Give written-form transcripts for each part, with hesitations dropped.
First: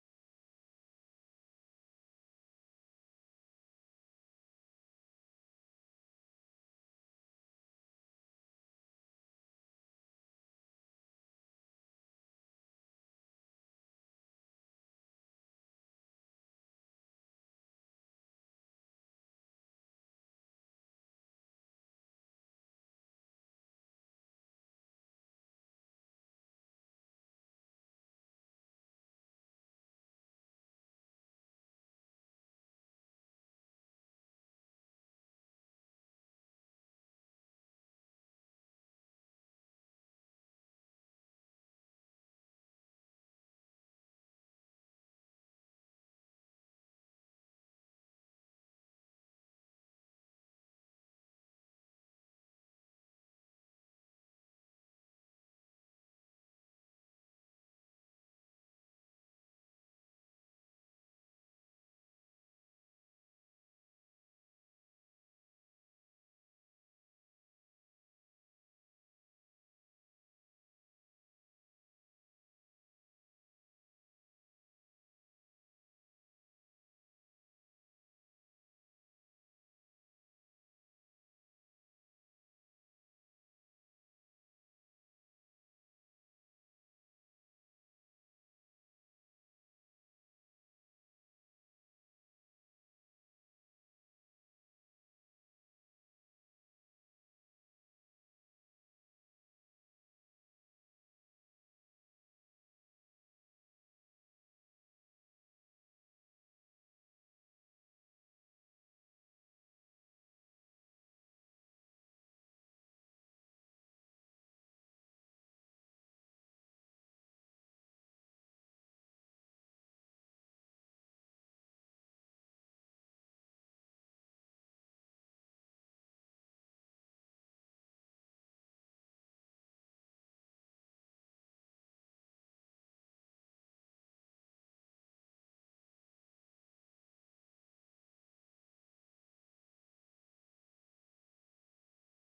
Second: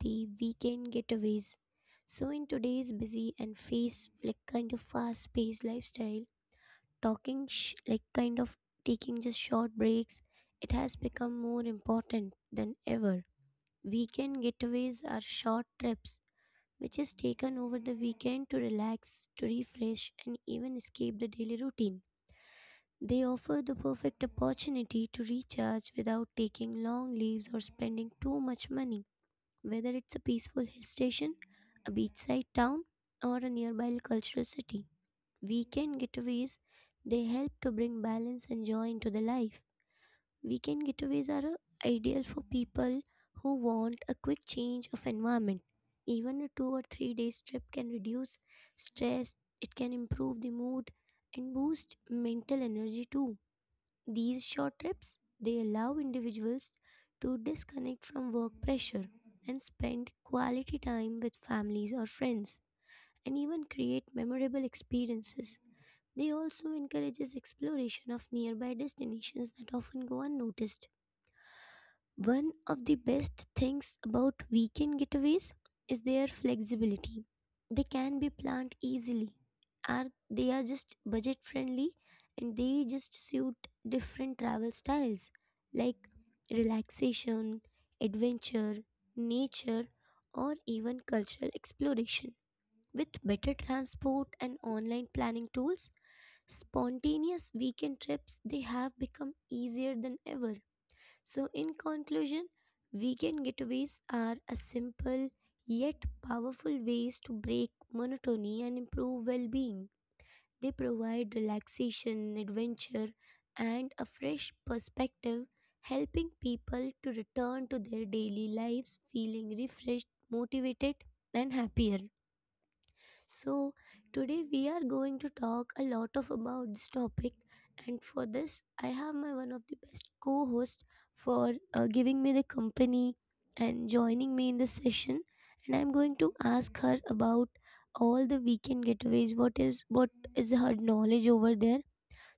the weekend getaways. So in today's busy and face like kind of fast-paced lifestyle, like kind of taking just short breaks, it has become more important than ever. Weekend getaways are short trips which is taken over the weekend to relax, to refresh and even escape the daily routine. They offer the perfect opportunity to recharge without taking long leaves or spending too much money, whether it's a peaceful hill station, a beachside town, or a nearby cultural city. Weekend getaways they help to bring balance and joy into the life. Weekend getaways are ideal for people who want a quick change of environment. Even a 2 or 3 days trip can reduce stress, it can improve the mood and boost mental energy too. These short trips they allow individuals to disconnect from work pressure and spend quality time with families or friends and even create memorable experiences. They also encourages exploration of nearby destinations that often go unnoticed. One of the best things about weekend getaways is their flexibility. They can be planned easily. Are they are just budget friendly and they just suit different travel styles like relaxation, adventure, nature or even cultural exploration. With better transport and online planning tools, spontaneous weekend trips they have become easier than ever. So, in conclusion, weekend getaways are a simple yet powerful ways to break monotony and improve well being. They provide relaxation, adventure, and a fresh perspective, helping people to return to their daily lives feeling refreshed, motivated, and happier. So, today we are going to talk a lot of about this topic and for this I have my one of the best co-host for giving me the company and joining me in this session and I'm going to ask her about all the weekend getaways what is her knowledge over there,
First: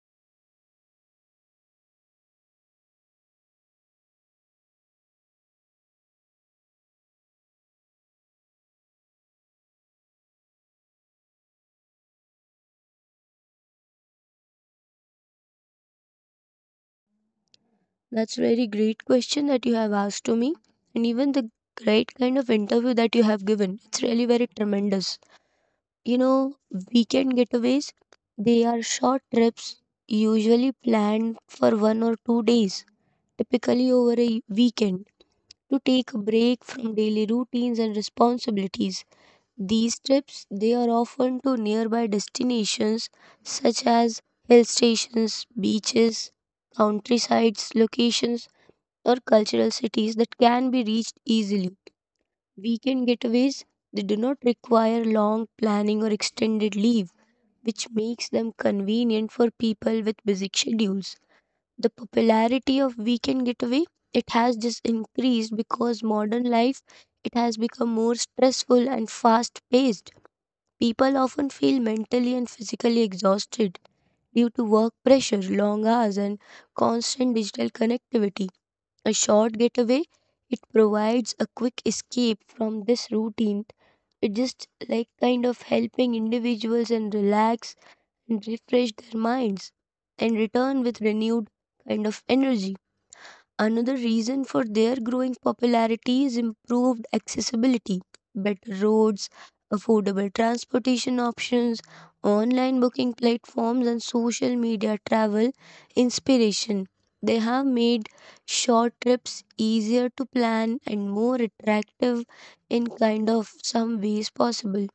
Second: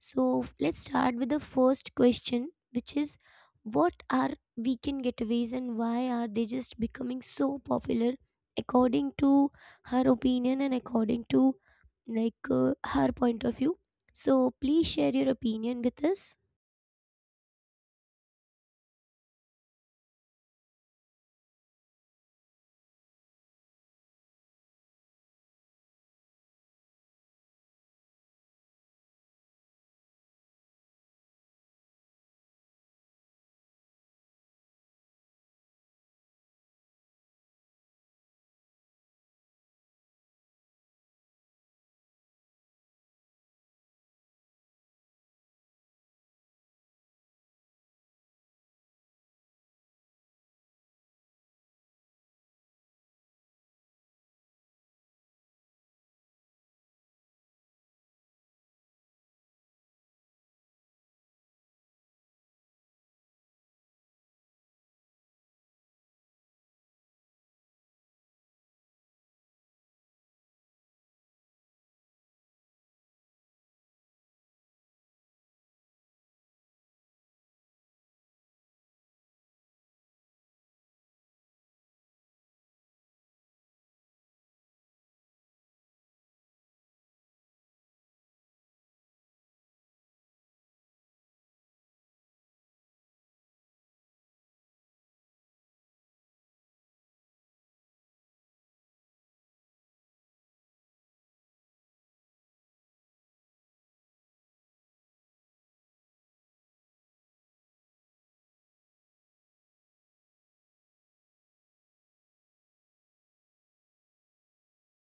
so let's start with the first question, which is what are weekend getaways and why are they just becoming so popular according to her opinion and according to like her point of view? So please share your opinion with us. That's very great question that you have asked to me, and even the great kind of interview that you have given. It's really very tremendous. You know, weekend getaways, they are short trips, usually planned for 1 or 2 days, typically over a weekend, to take a break from daily routines and responsibilities. These trips, they are often to nearby destinations such as hill stations, beaches, countrysides, locations or cultural cities that can be reached easily. Weekend getaways, they do not require long planning or extended leave, which makes them convenient for people with busy schedules. The popularity of weekend getaway, it has just increased because modern life it has become more stressful and fast paced. People often feel mentally and physically exhausted due to work pressure, long hours and constant digital connectivity. A short getaway, it provides a quick escape from this routine. It just like kind of helping individuals and relax and refresh their minds and return with renewed kind of energy. Another reason for their growing popularity is improved accessibility, better roads, affordable transportation options, online booking platforms, and social media travel inspiration. They have made short trips easier to plan and more attractive in kind of some ways possible.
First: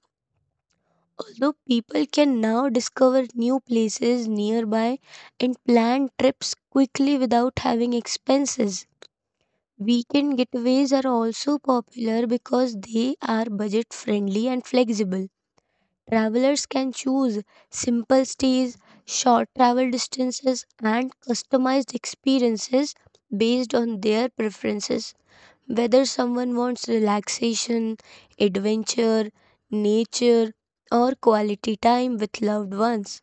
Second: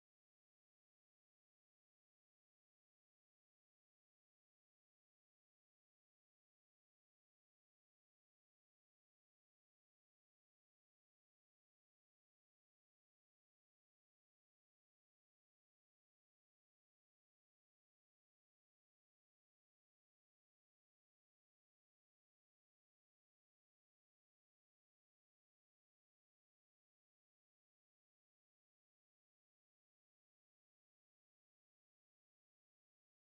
Although people can now discover new places nearby and plan trips quickly without having expenses. Weekend getaways are also popular because they are budget friendly and flexible. Travelers can choose simple stays, short travel distances, and customized experiences based on their preferences. Whether someone wants relaxation, adventure, nature, or quality time with loved ones,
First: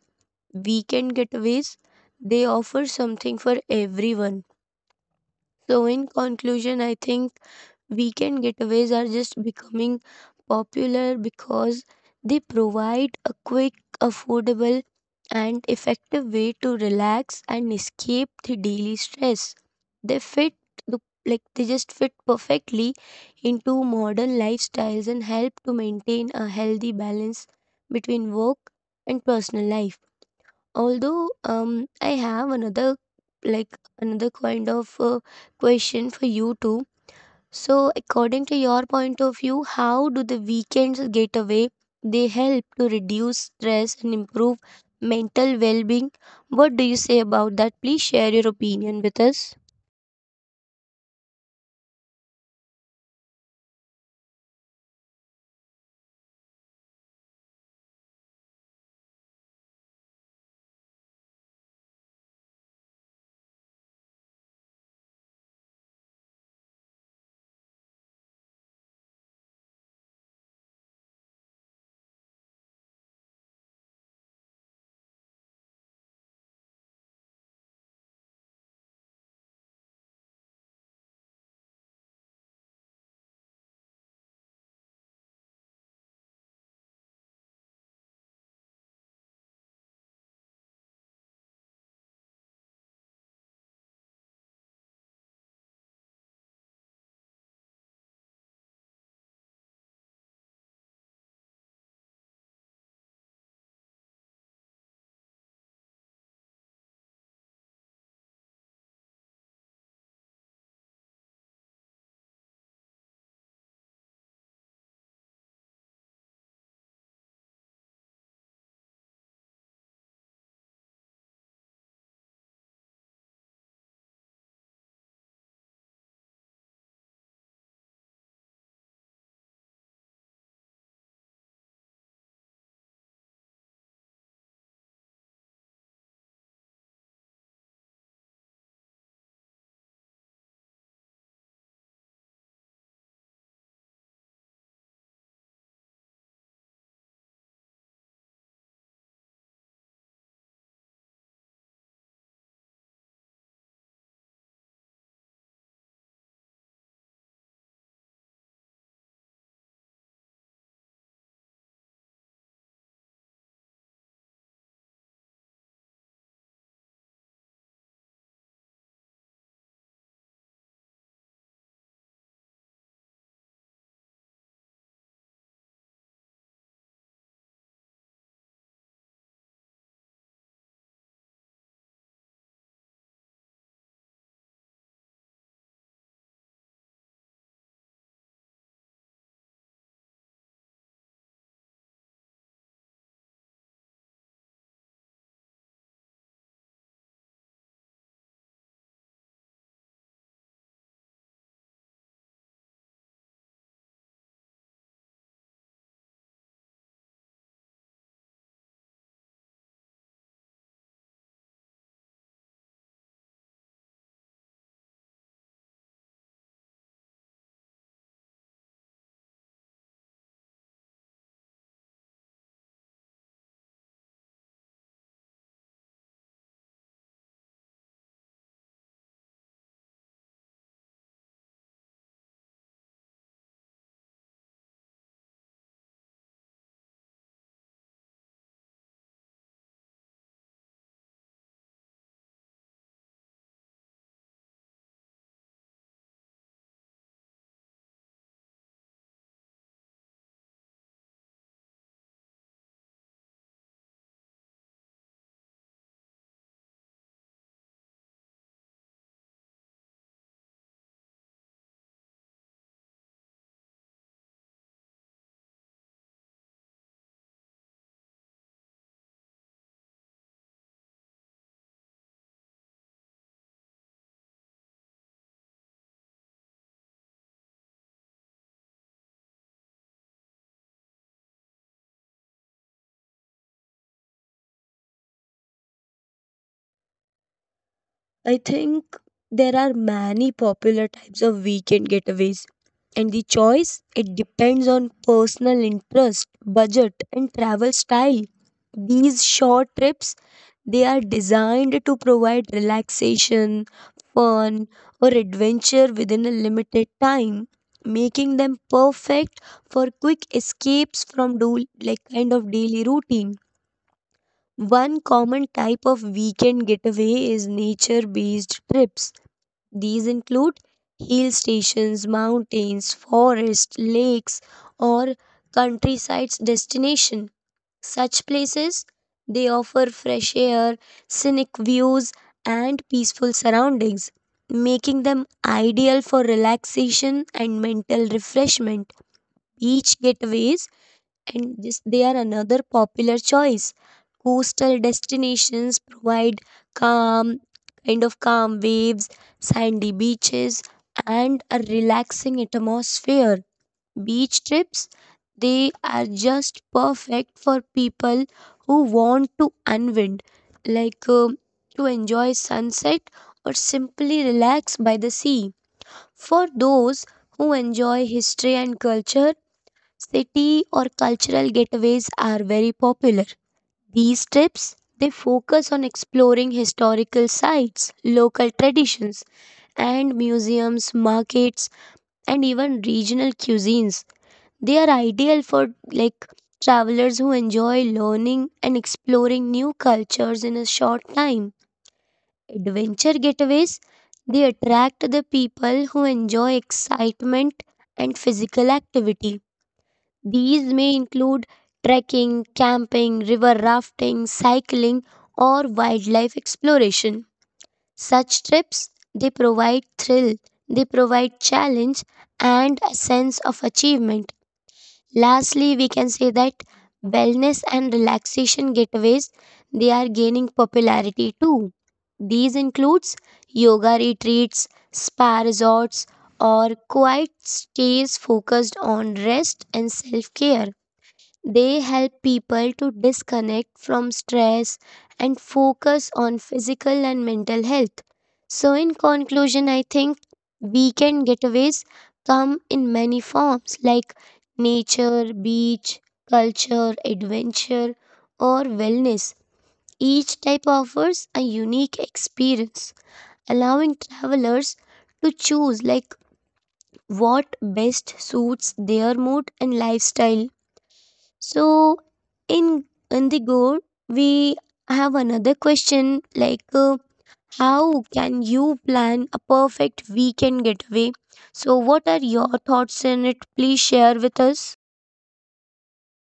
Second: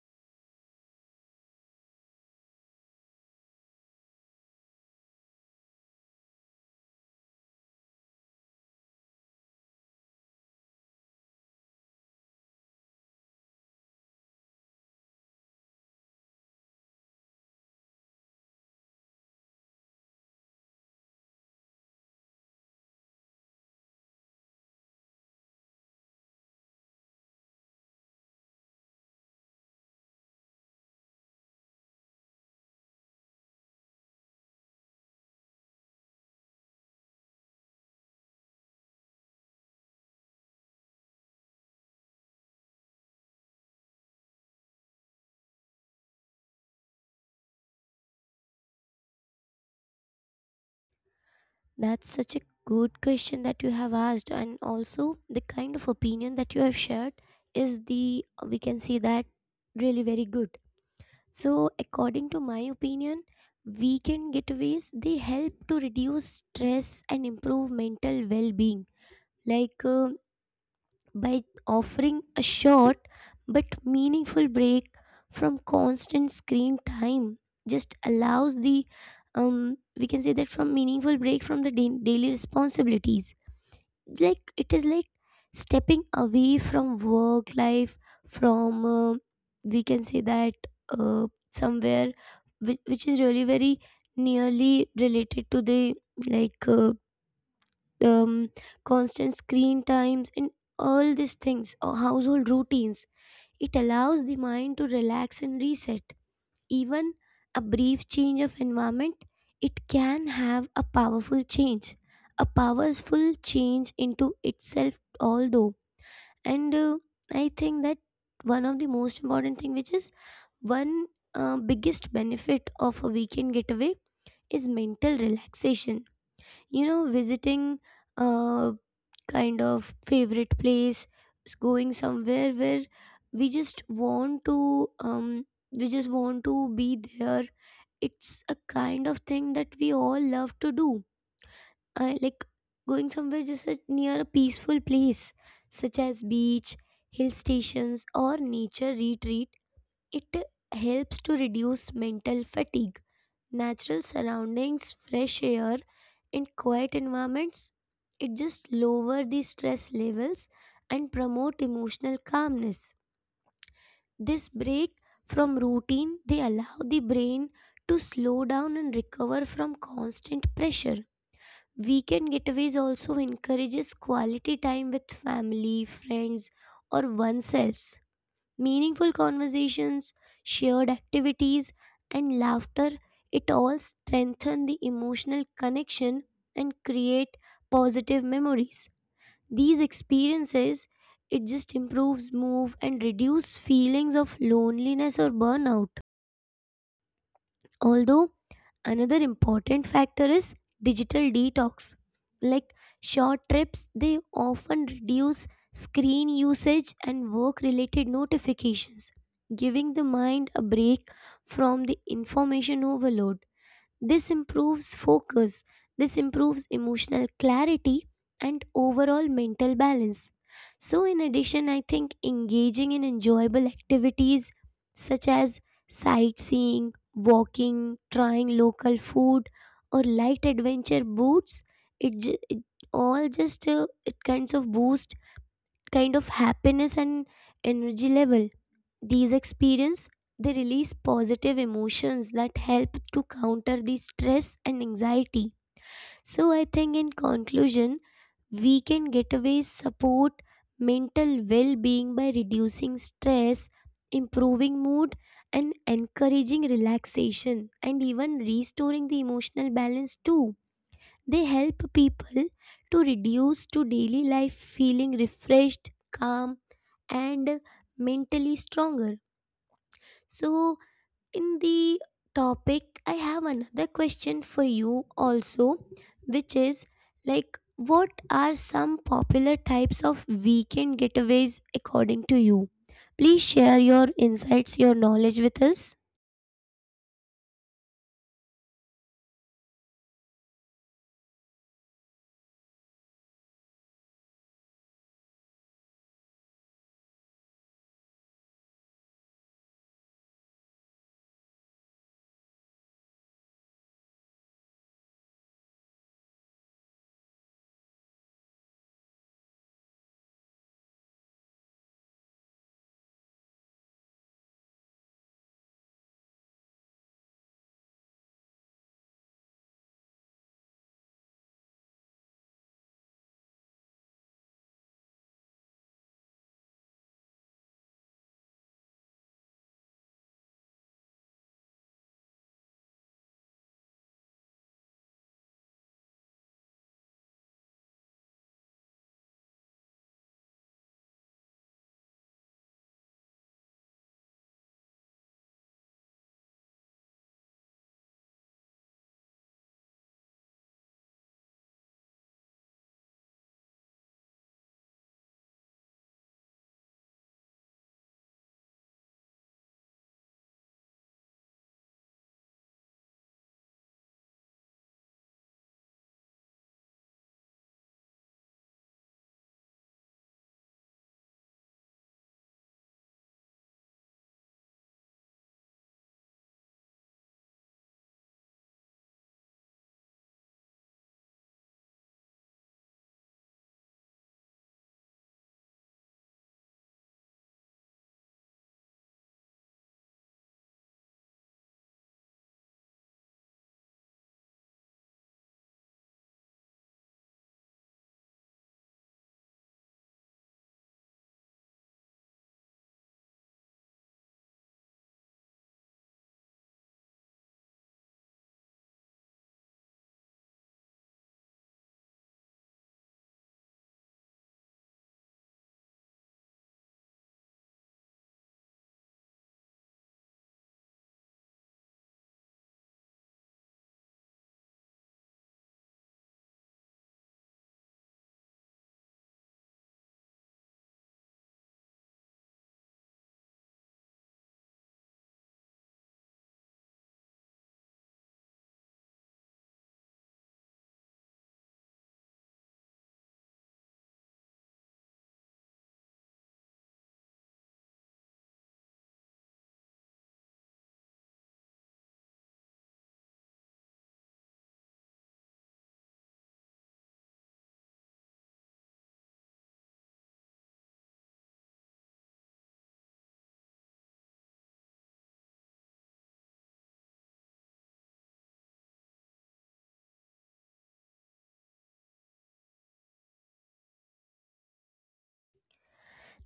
weekend getaways they offer something for everyone. So, in conclusion, I think weekend getaways are just becoming popular because they provide a quick, affordable, and effective way to relax and escape the daily stress. They fit the Like they just fit perfectly into modern lifestyles and help to maintain a healthy balance between work and personal life. Although I have another kind of question for you too. So, according to your point of view, how do the weekends getaway? They help to reduce stress and improve mental well being. What do you say about that? Please share your opinion with us. That's such a good question that you have asked, and also the kind of opinion that you have shared is the we can say that really very good. So, according to my opinion, weekend getaways they help to reduce stress and improve mental well-being. Like by offering a short but meaningful break from constant screen time, just allows the we can say that from meaningful break from the daily responsibilities, like it is like stepping away from work life from we can say that somewhere which is really very nearly related to the like um, constant screen times and all these things or household routines. It allows the mind to relax and reset. Even a brief change of environment, it can have a powerful change into itself, although. And I think that one of the most important thing which is one biggest benefit of a weekend getaway is mental relaxation. You know, visiting a kind of favorite place, going somewhere where we just want to um we just want to be there, it's a kind of thing that we all love to do. I like going somewhere just near a peaceful place such as beach, hill stations or nature retreat. It helps to reduce mental fatigue. Natural surroundings, fresh air, and quiet environments, it just lower the stress levels and promote emotional calmness. This break from routine, they allow the brain to slow down and recover from constant pressure. Weekend getaways also encourages quality time with family, friends, or oneself. Meaningful conversations, shared activities, and laughter, it all strengthen the emotional connection and create positive memories. These experiences, it just improves mood and reduce feelings of loneliness or burnout. Although another important factor is digital detox. Like short trips, they often reduce screen usage and work related notifications, giving the mind a break from the information overload. This improves focus, this improves emotional clarity, and overall mental balance. So, in addition, I think engaging in enjoyable activities such as sightseeing, walking, trying local food, or light adventure boots, it all just it kinds of boost kind of happiness and energy level. These experiences they release positive emotions that help to counter the stress and anxiety. So I think in conclusion, weekend getaways support mental well-being by reducing stress, improving mood and encouraging relaxation and even restoring the emotional balance too. They help people to reduce to daily life feeling refreshed, calm and mentally stronger. So in the topic I have another question for you also, which is like what are some popular types of weekend getaways according to you? Please share your insights, your knowledge with us. I think there are many popular types of weekend getaways, and the choice it depends on personal interest, budget, and travel style. These short trips they are designed to provide relaxation, fun, or adventure within a limited time, making them perfect for quick escapes from like kind of daily routine. One common type of weekend getaway is nature-based trips. These include hill stations, mountains, forests, lakes, or countryside destinations. Such places they offer fresh air, scenic views, and peaceful surroundings, making them ideal for relaxation and mental refreshment. Beach getaways and this, they are another popular choice. Coastal destinations provide calm, kind of calm waves, sandy beaches, and a relaxing atmosphere. Beach trips, they are just perfect for people who want to unwind, like to enjoy sunset or simply relax by the sea. For those who enjoy history and culture, city or cultural getaways are very popular. These trips they focus on exploring historical sites, local traditions, and museums, markets, and even regional cuisines. They are ideal for like travelers who enjoy learning and exploring new cultures in a short time. Adventure getaways they attract the people who enjoy excitement and physical activity. These may include trekking, camping, river rafting, cycling, or wildlife exploration. Such trips they provide thrill, they provide challenge and a sense of achievement. Lastly, we can say that wellness and relaxation getaways they are gaining popularity too. These includes yoga retreats, spa resorts or quiet stays focused on rest and self-care. They help people to disconnect from stress and focus on physical and mental health. So, in conclusion, I think weekend getaways come in many forms like nature, beach, culture, adventure, or wellness. Each type offers a unique experience, allowing travelers to choose like what best suits their mood and lifestyle. So in the Indigo, we have another question like how can you plan a perfect weekend getaway? So what are your thoughts in it? Please share with us.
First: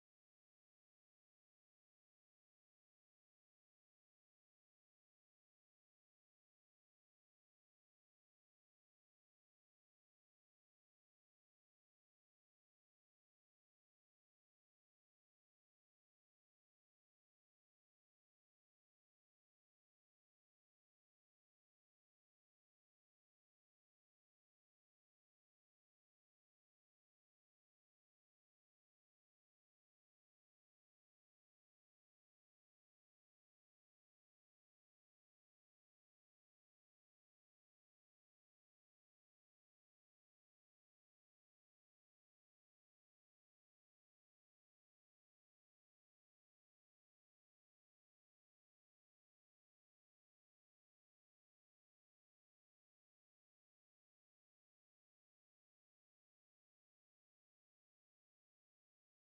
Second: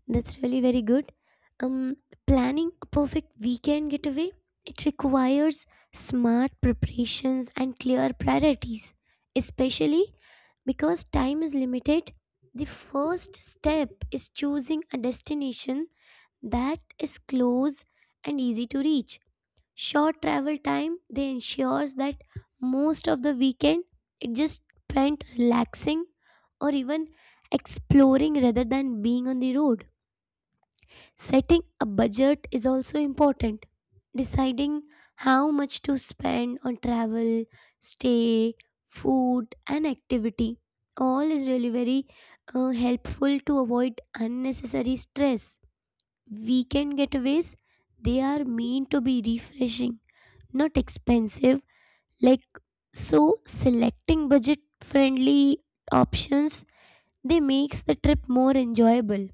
That's really very good. Um, Planning a perfect weekend getaway it requires smart preparations and clear priorities, especially because time is limited. The first step is choosing a destination that is close and easy to reach. Short travel time they ensures that most of the weekend it just spent relaxing or even exploring rather than being on the road. Setting a budget is also important. Deciding how much to spend on travel, stay, food, and activity all is really very helpful to avoid unnecessary stress. Weekend getaways they are meant to be refreshing, not expensive. Like so, selecting budget-friendly options they makes the trip more enjoyable.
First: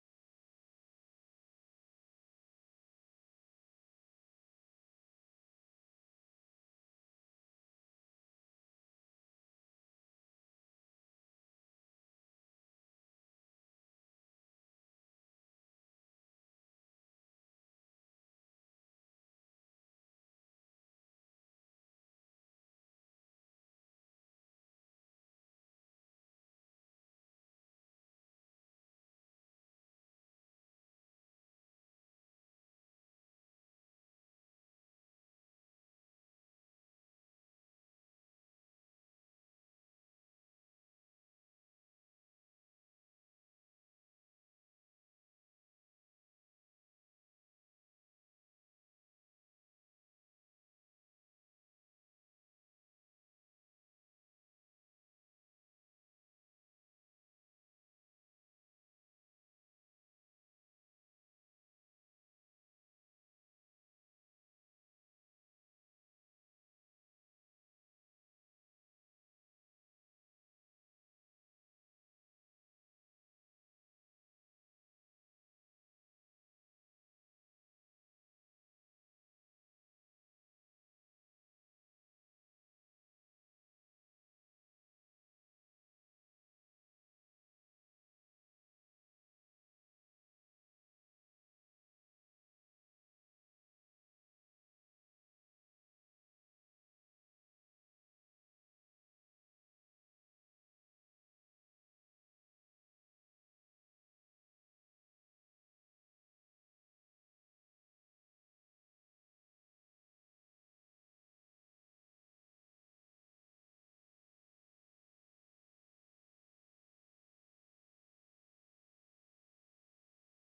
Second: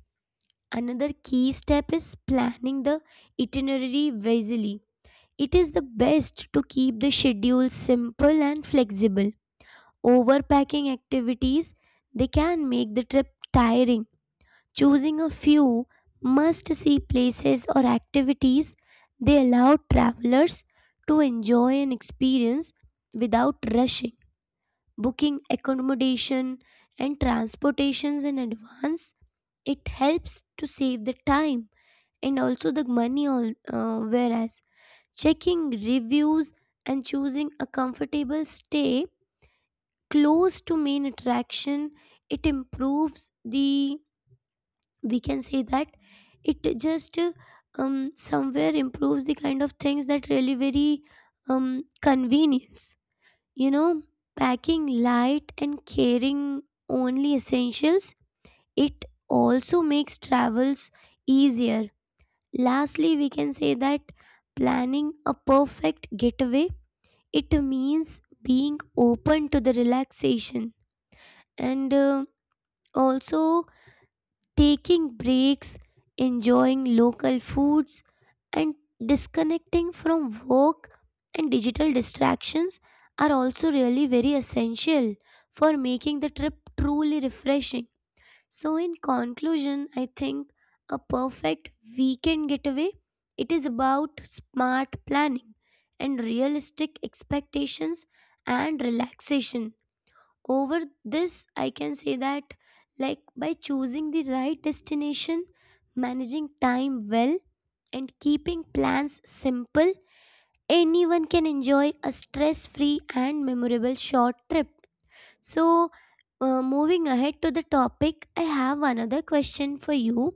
Another key step is planning the itinerary wisely. It is the best to keep the schedule simple and flexible. Overpacking activities they can make the trip tiring. Choosing a few must-see places or activities they allow travelers to enjoy an experience without rushing. Booking accommodation and transportations in advance it helps to save the time and also the money all, whereas checking reviews and choosing a comfortable stay close to main attraction it improves the we can say that it just somewhere improves the kind of things that really very convenience. You know, packing light and carrying only essentials it also makes travels easier. Lastly, we can say that planning a perfect getaway it means being open to the relaxation and also taking breaks, enjoying local foods and disconnecting from work and digital distractions are also really very essential for making the trip truly refreshing. So in conclusion, I think a perfect weekend getaway it is about smart planning and realistic expectations and relaxation. Over this, I can say that like by choosing the right destination, managing time well and keeping plans simple, anyone can enjoy a stress-free and memorable short trip. So, moving ahead to the topic, I have another question for you.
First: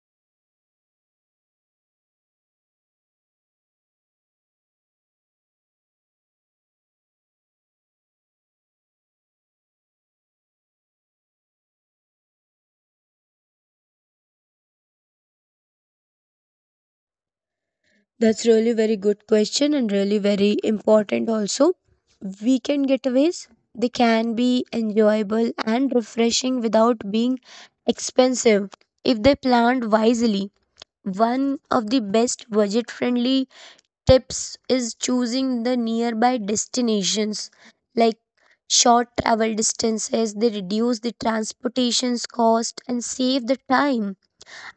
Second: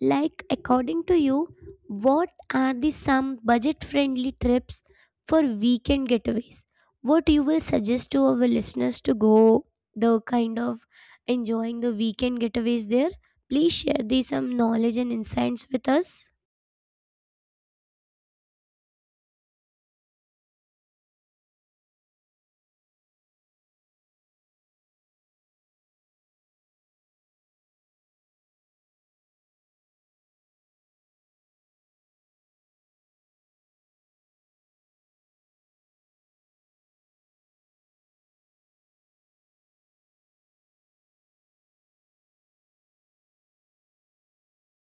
Like, according to you, what are the some budget friendly trips for weekend getaways? What you will suggest to our listeners to go the kind of enjoying the weekend getaways there? Please share the some knowledge and insights with us. That's really very good question and really very important also. Weekend getaways, they can be enjoyable and refreshing without being expensive if they planned wisely. One of the best budget friendly tips is choosing the nearby destinations like short travel distances they reduce the transportation's cost and save the time,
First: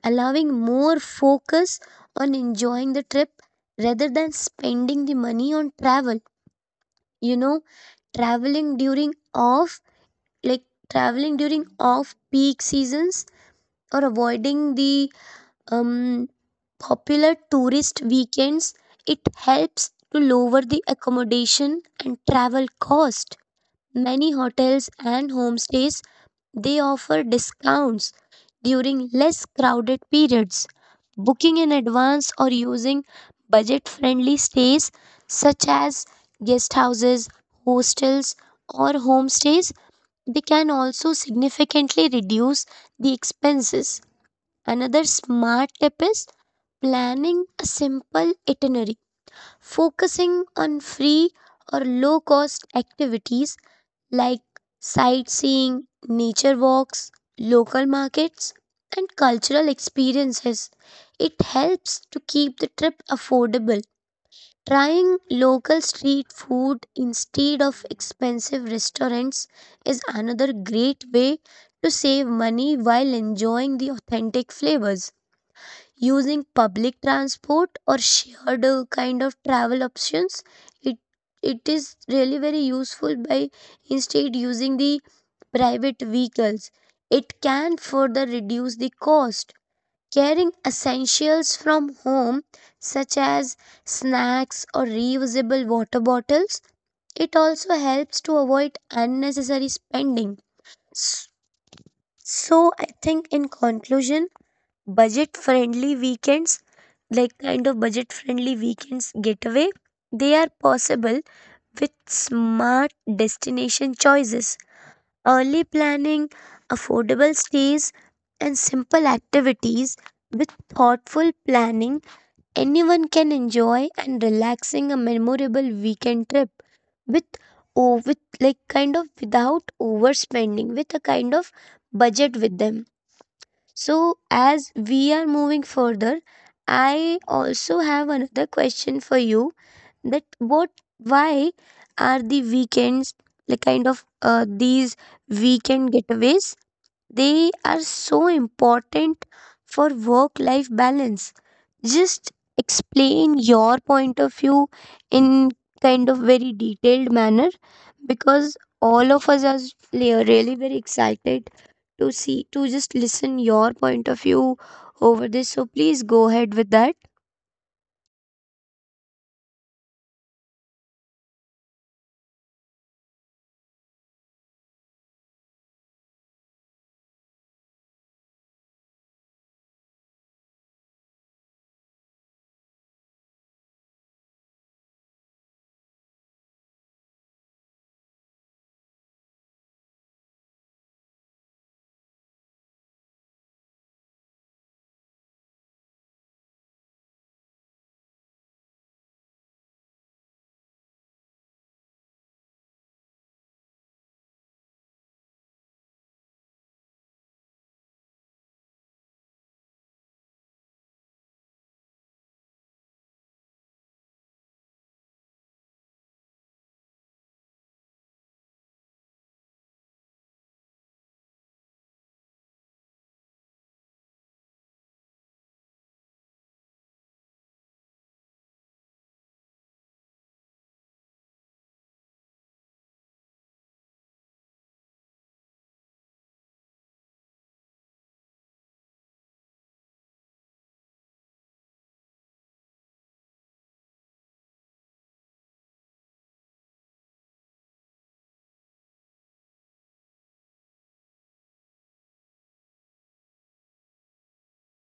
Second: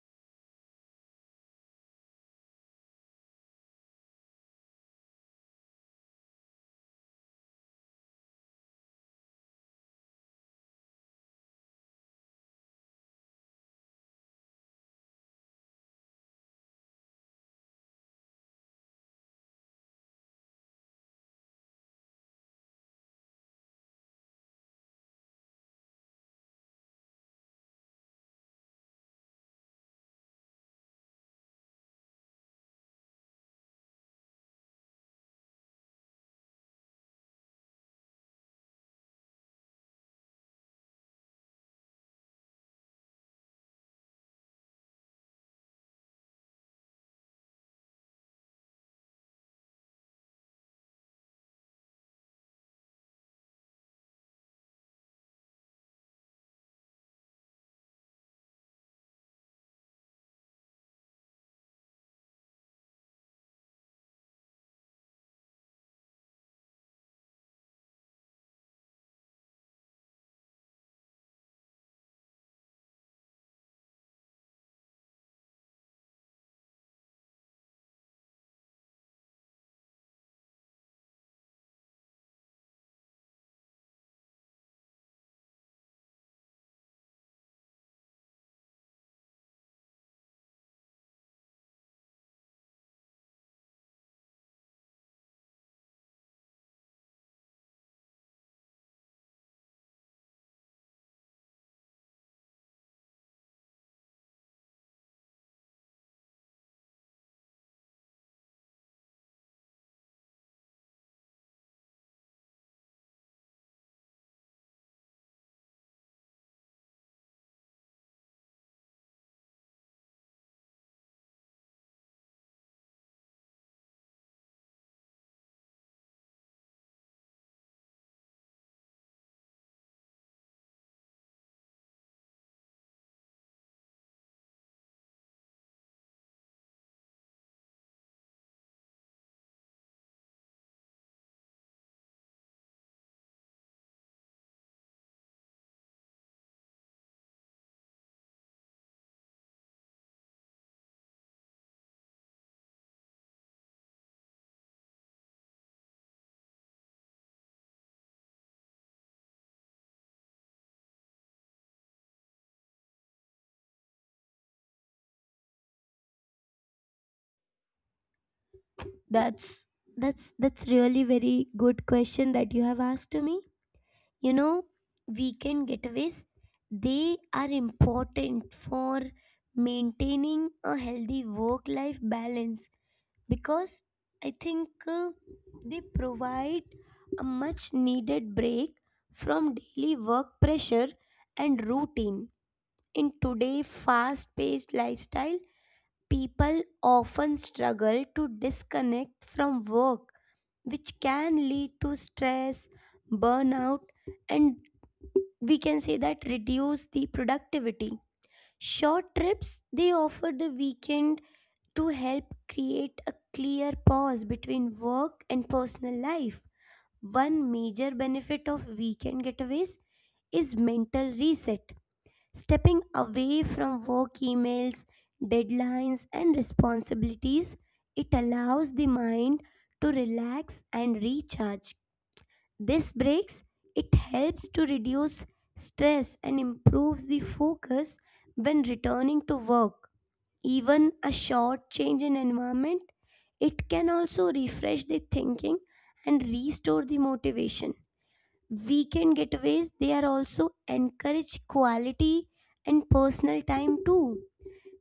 allowing more focus on enjoying the trip rather than spending the money on travel. you know traveling during off like Traveling during off peak seasons or avoiding the um, popular tourist weekends, it helps to lower the accommodation and travel cost. Many hotels and homestays they offer discounts during less crowded periods. Booking in advance or using budget friendly stays such as guest houses, hostels, or homestays, they can also significantly reduce the expenses. Another smart tip is planning a simple itinerary, focusing on free or low cost activities like sightseeing, nature walks, local markets, and cultural experiences. It helps to keep the trip affordable. Trying local street food instead of expensive restaurants is another great way to save money while enjoying the authentic flavors. Using public transport or shared kind of travel options, it it is really very useful. By instead using the private vehicles it can further reduce the cost. Carrying essentials from home such as snacks or reusable water bottles, it also helps to avoid unnecessary spending. S- so I think in conclusion, budget friendly weekends, getaway, they are possible with smart destination choices, early planning, affordable stays and simple activities. With thoughtful planning, anyone can enjoy and relaxing a memorable weekend trip with without overspending, with a kind of budget with them. So, as we are moving further, I also have another question for you. That what why are the weekends like kind of these weekend getaways, they are so important for work life balance? Just explain your point of view in kind of very detailed manner, because all of us are really very excited to see to just listen your point of view over this. So please go ahead with that. That's that's really very good question that you have asked to me. You know, weekend getaways, they are important for maintaining a healthy work life balance because I think they provide a much needed break from daily work pressure and routine. In today's fast paced lifestyle, people often struggle to disconnect from work, which can lead to stress, burnout, and we can say that reduce the productivity. Short trips they offer the weekend to help create a clear pause between work and personal life. One major benefit of weekend getaways is mental reset. Stepping away from work emails, deadlines and responsibilities it allows the mind to relax and recharge. This breaks, it helps to reduce stress and improves the focus when returning to work. Even a short change in environment, it can also refresh the thinking and restore the motivation. Weekend getaways, they are also encourage quality and personal time too.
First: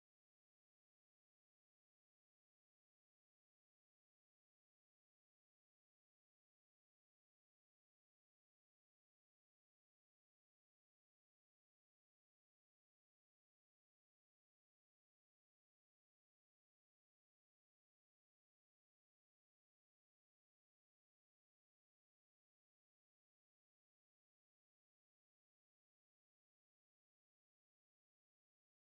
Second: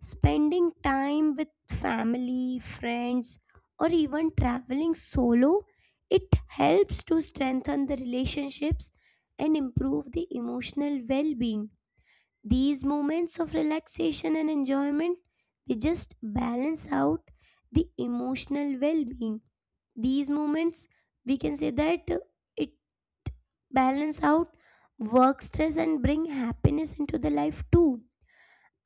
Spending time with family, friends, or even traveling solo, it helps to strengthen the relationships and improve the emotional well-being. These moments of relaxation and enjoyment, they just balance out the emotional well-being. These moments, we can say that it balance out work stress and bring happiness into the life too.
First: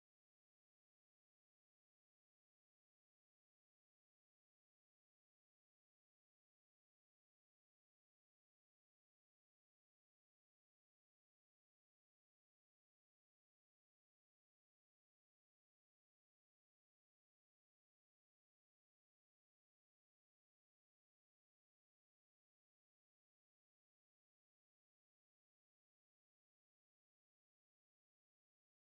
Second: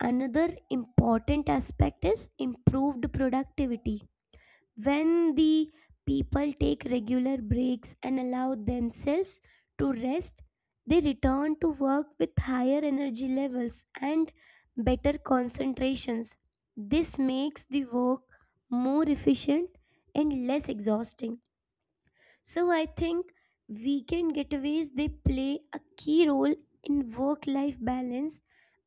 Another important aspect is improved productivity. When the people take regular breaks and allow themselves to rest, they return to work with higher energy levels and better concentrations. This makes the work more efficient and less exhausting. So I think weekend getaways they play a key role in work life balance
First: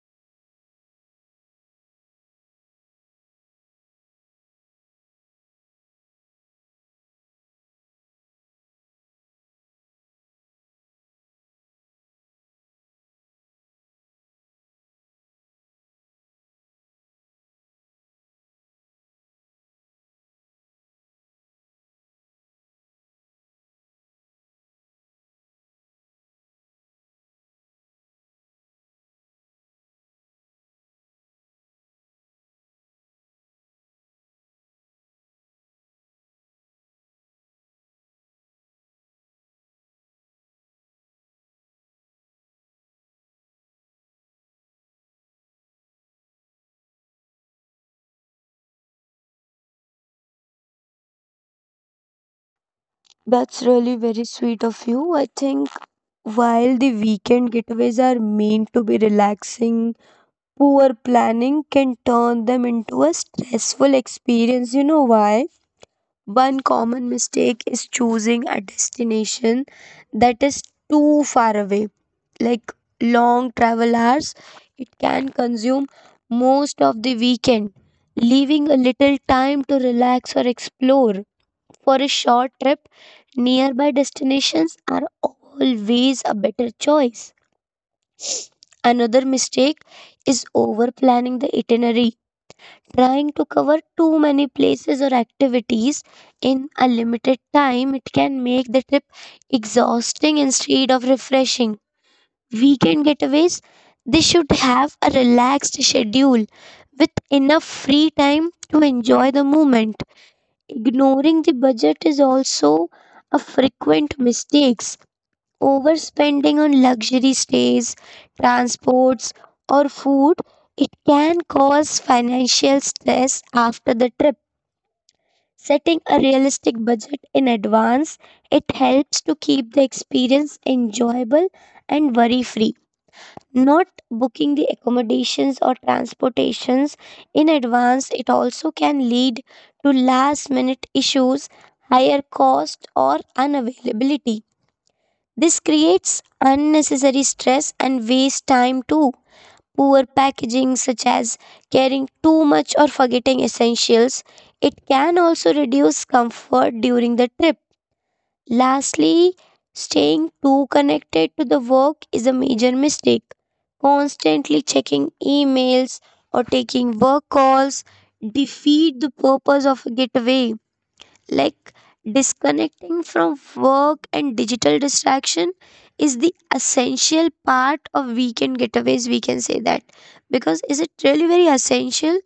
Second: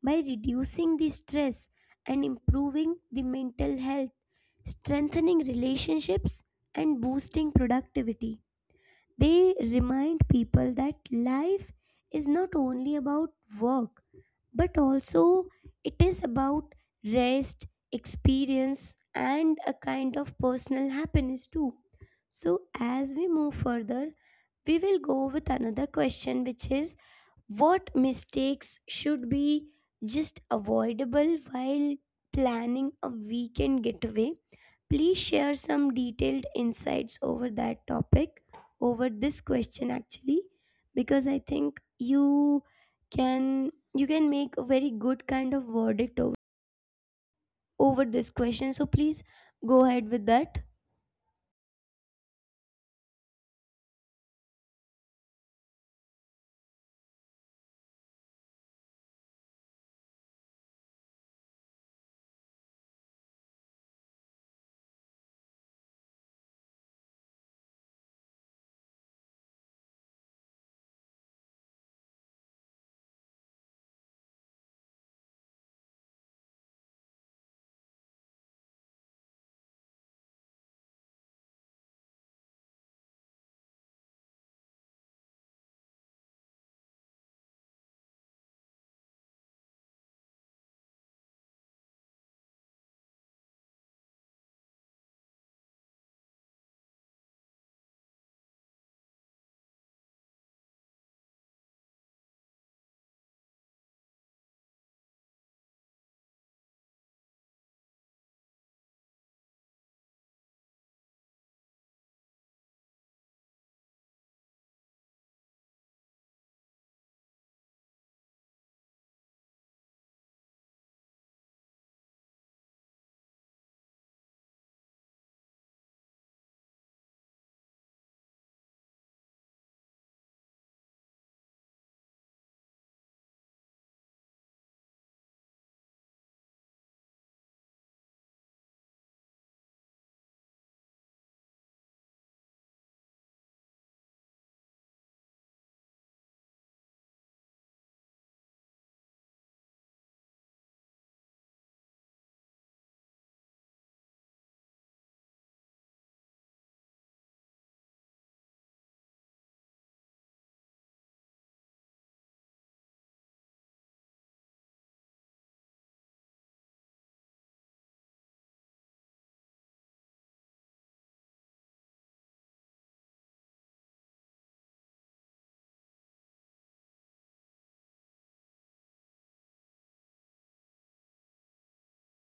by reducing the stress and improving the mental health, strengthening relationships and boosting productivity. They remind people that life is not only about work but also it is about rest, experience and a kind of personal happiness too. So as we move further, we will go with another question, which is what mistakes should be just avoidable while planning a weekend getaway? Please share some detailed insights over that topic, over this question actually, because I think you can make a very good kind of verdict over this question. So please go ahead with that. That's really very sweet of you. I think while the weekend getaways are meant to be relaxing, poor planning can turn them into a stressful experience. You know why? One common mistake is choosing a destination that is too far away. Like long travel hours, it can consume most of the weekend, leaving a little time to relax or explore. For a short trip, nearby destinations are always a better choice. Another mistake is over planning the itinerary. Trying to cover too many places or activities in a limited time, it can make the trip exhausting instead of refreshing. Weekend getaways, they should have a relaxed schedule with enough free time to enjoy the moment. Ignoring the budget is also a frequent mistake. Overspending on luxury stays, transports, or food, it can cause financial stress after the trip. Setting a realistic budget in advance, it helps to keep the experience enjoyable and worry free. Not booking the accommodations or transportations in advance, it also can lead to last minute issues, higher cost, or unavailability. This creates unnecessary stress and waste time too. Poor packaging, such as carrying too much or forgetting essentials, it can also reduce comfort during the trip. Lastly, staying too connected to the work is a major mistake. Constantly checking emails or taking work calls defeat the purpose of a getaway. Like disconnecting from work and digital distraction is the essential part of weekend getaways, we can say that. Because is it really very essential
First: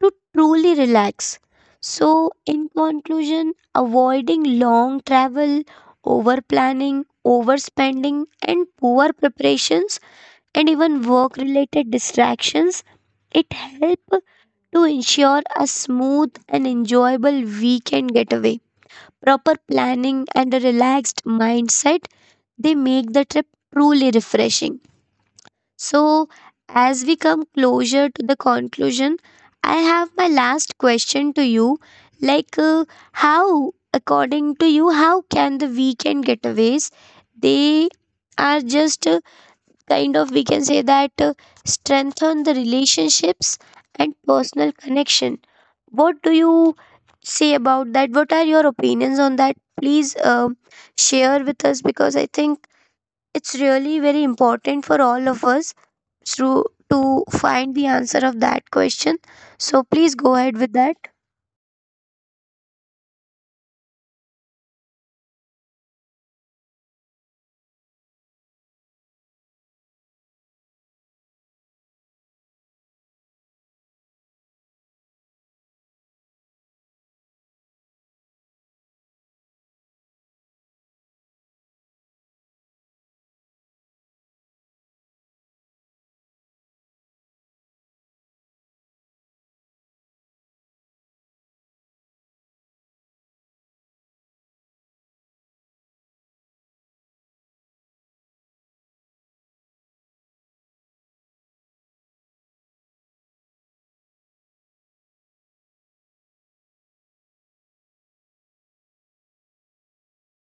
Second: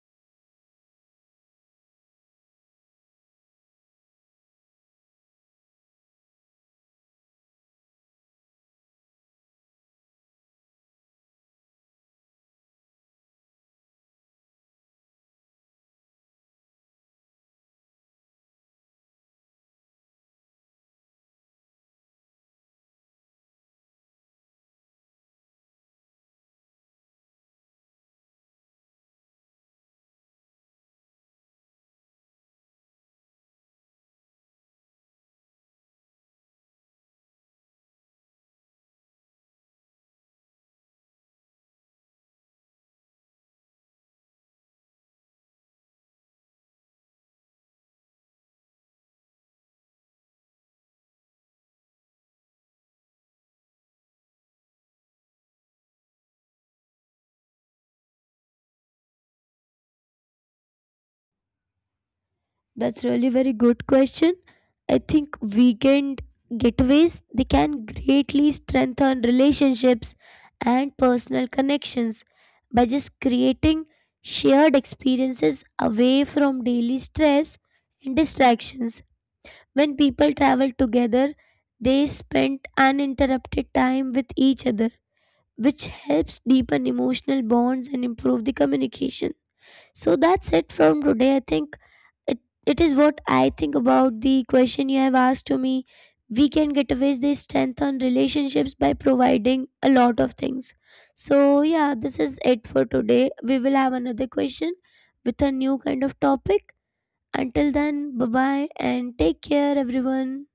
to truly relax? So, in conclusion, avoiding long travel, over planning, overspending, and poor preparations, and even work related distractions, it help to ensure a smooth and enjoyable weekend getaway. Proper planning, and a relaxed mindset, they make the trip truly refreshing. So, as we come closer to the conclusion, I have my last question to you. Like, how, according to you, how can the weekend getaways, they are just kind of, we can say that, strengthen the relationships and personal connection? What do you say about that? What are your opinions on that? Please share with us because I think it's really very important for all of us through to find the answer of that question. So please go ahead with that. That's really very good question. I think weekend getaways they can greatly strengthen relationships and personal connections by just creating shared experiences away from daily stress and distractions. When people travel together, they spend uninterrupted time with each other, which helps deepen emotional bonds and improve the communication. So that's it from today. I think it, it is what I think about the question you have asked to me. Weekend getaways, they strengthen relationships by providing a lot of things. So, yeah, this is it for today. We will have another question with a new kind of topic. Until then, bye bye and take care, everyone.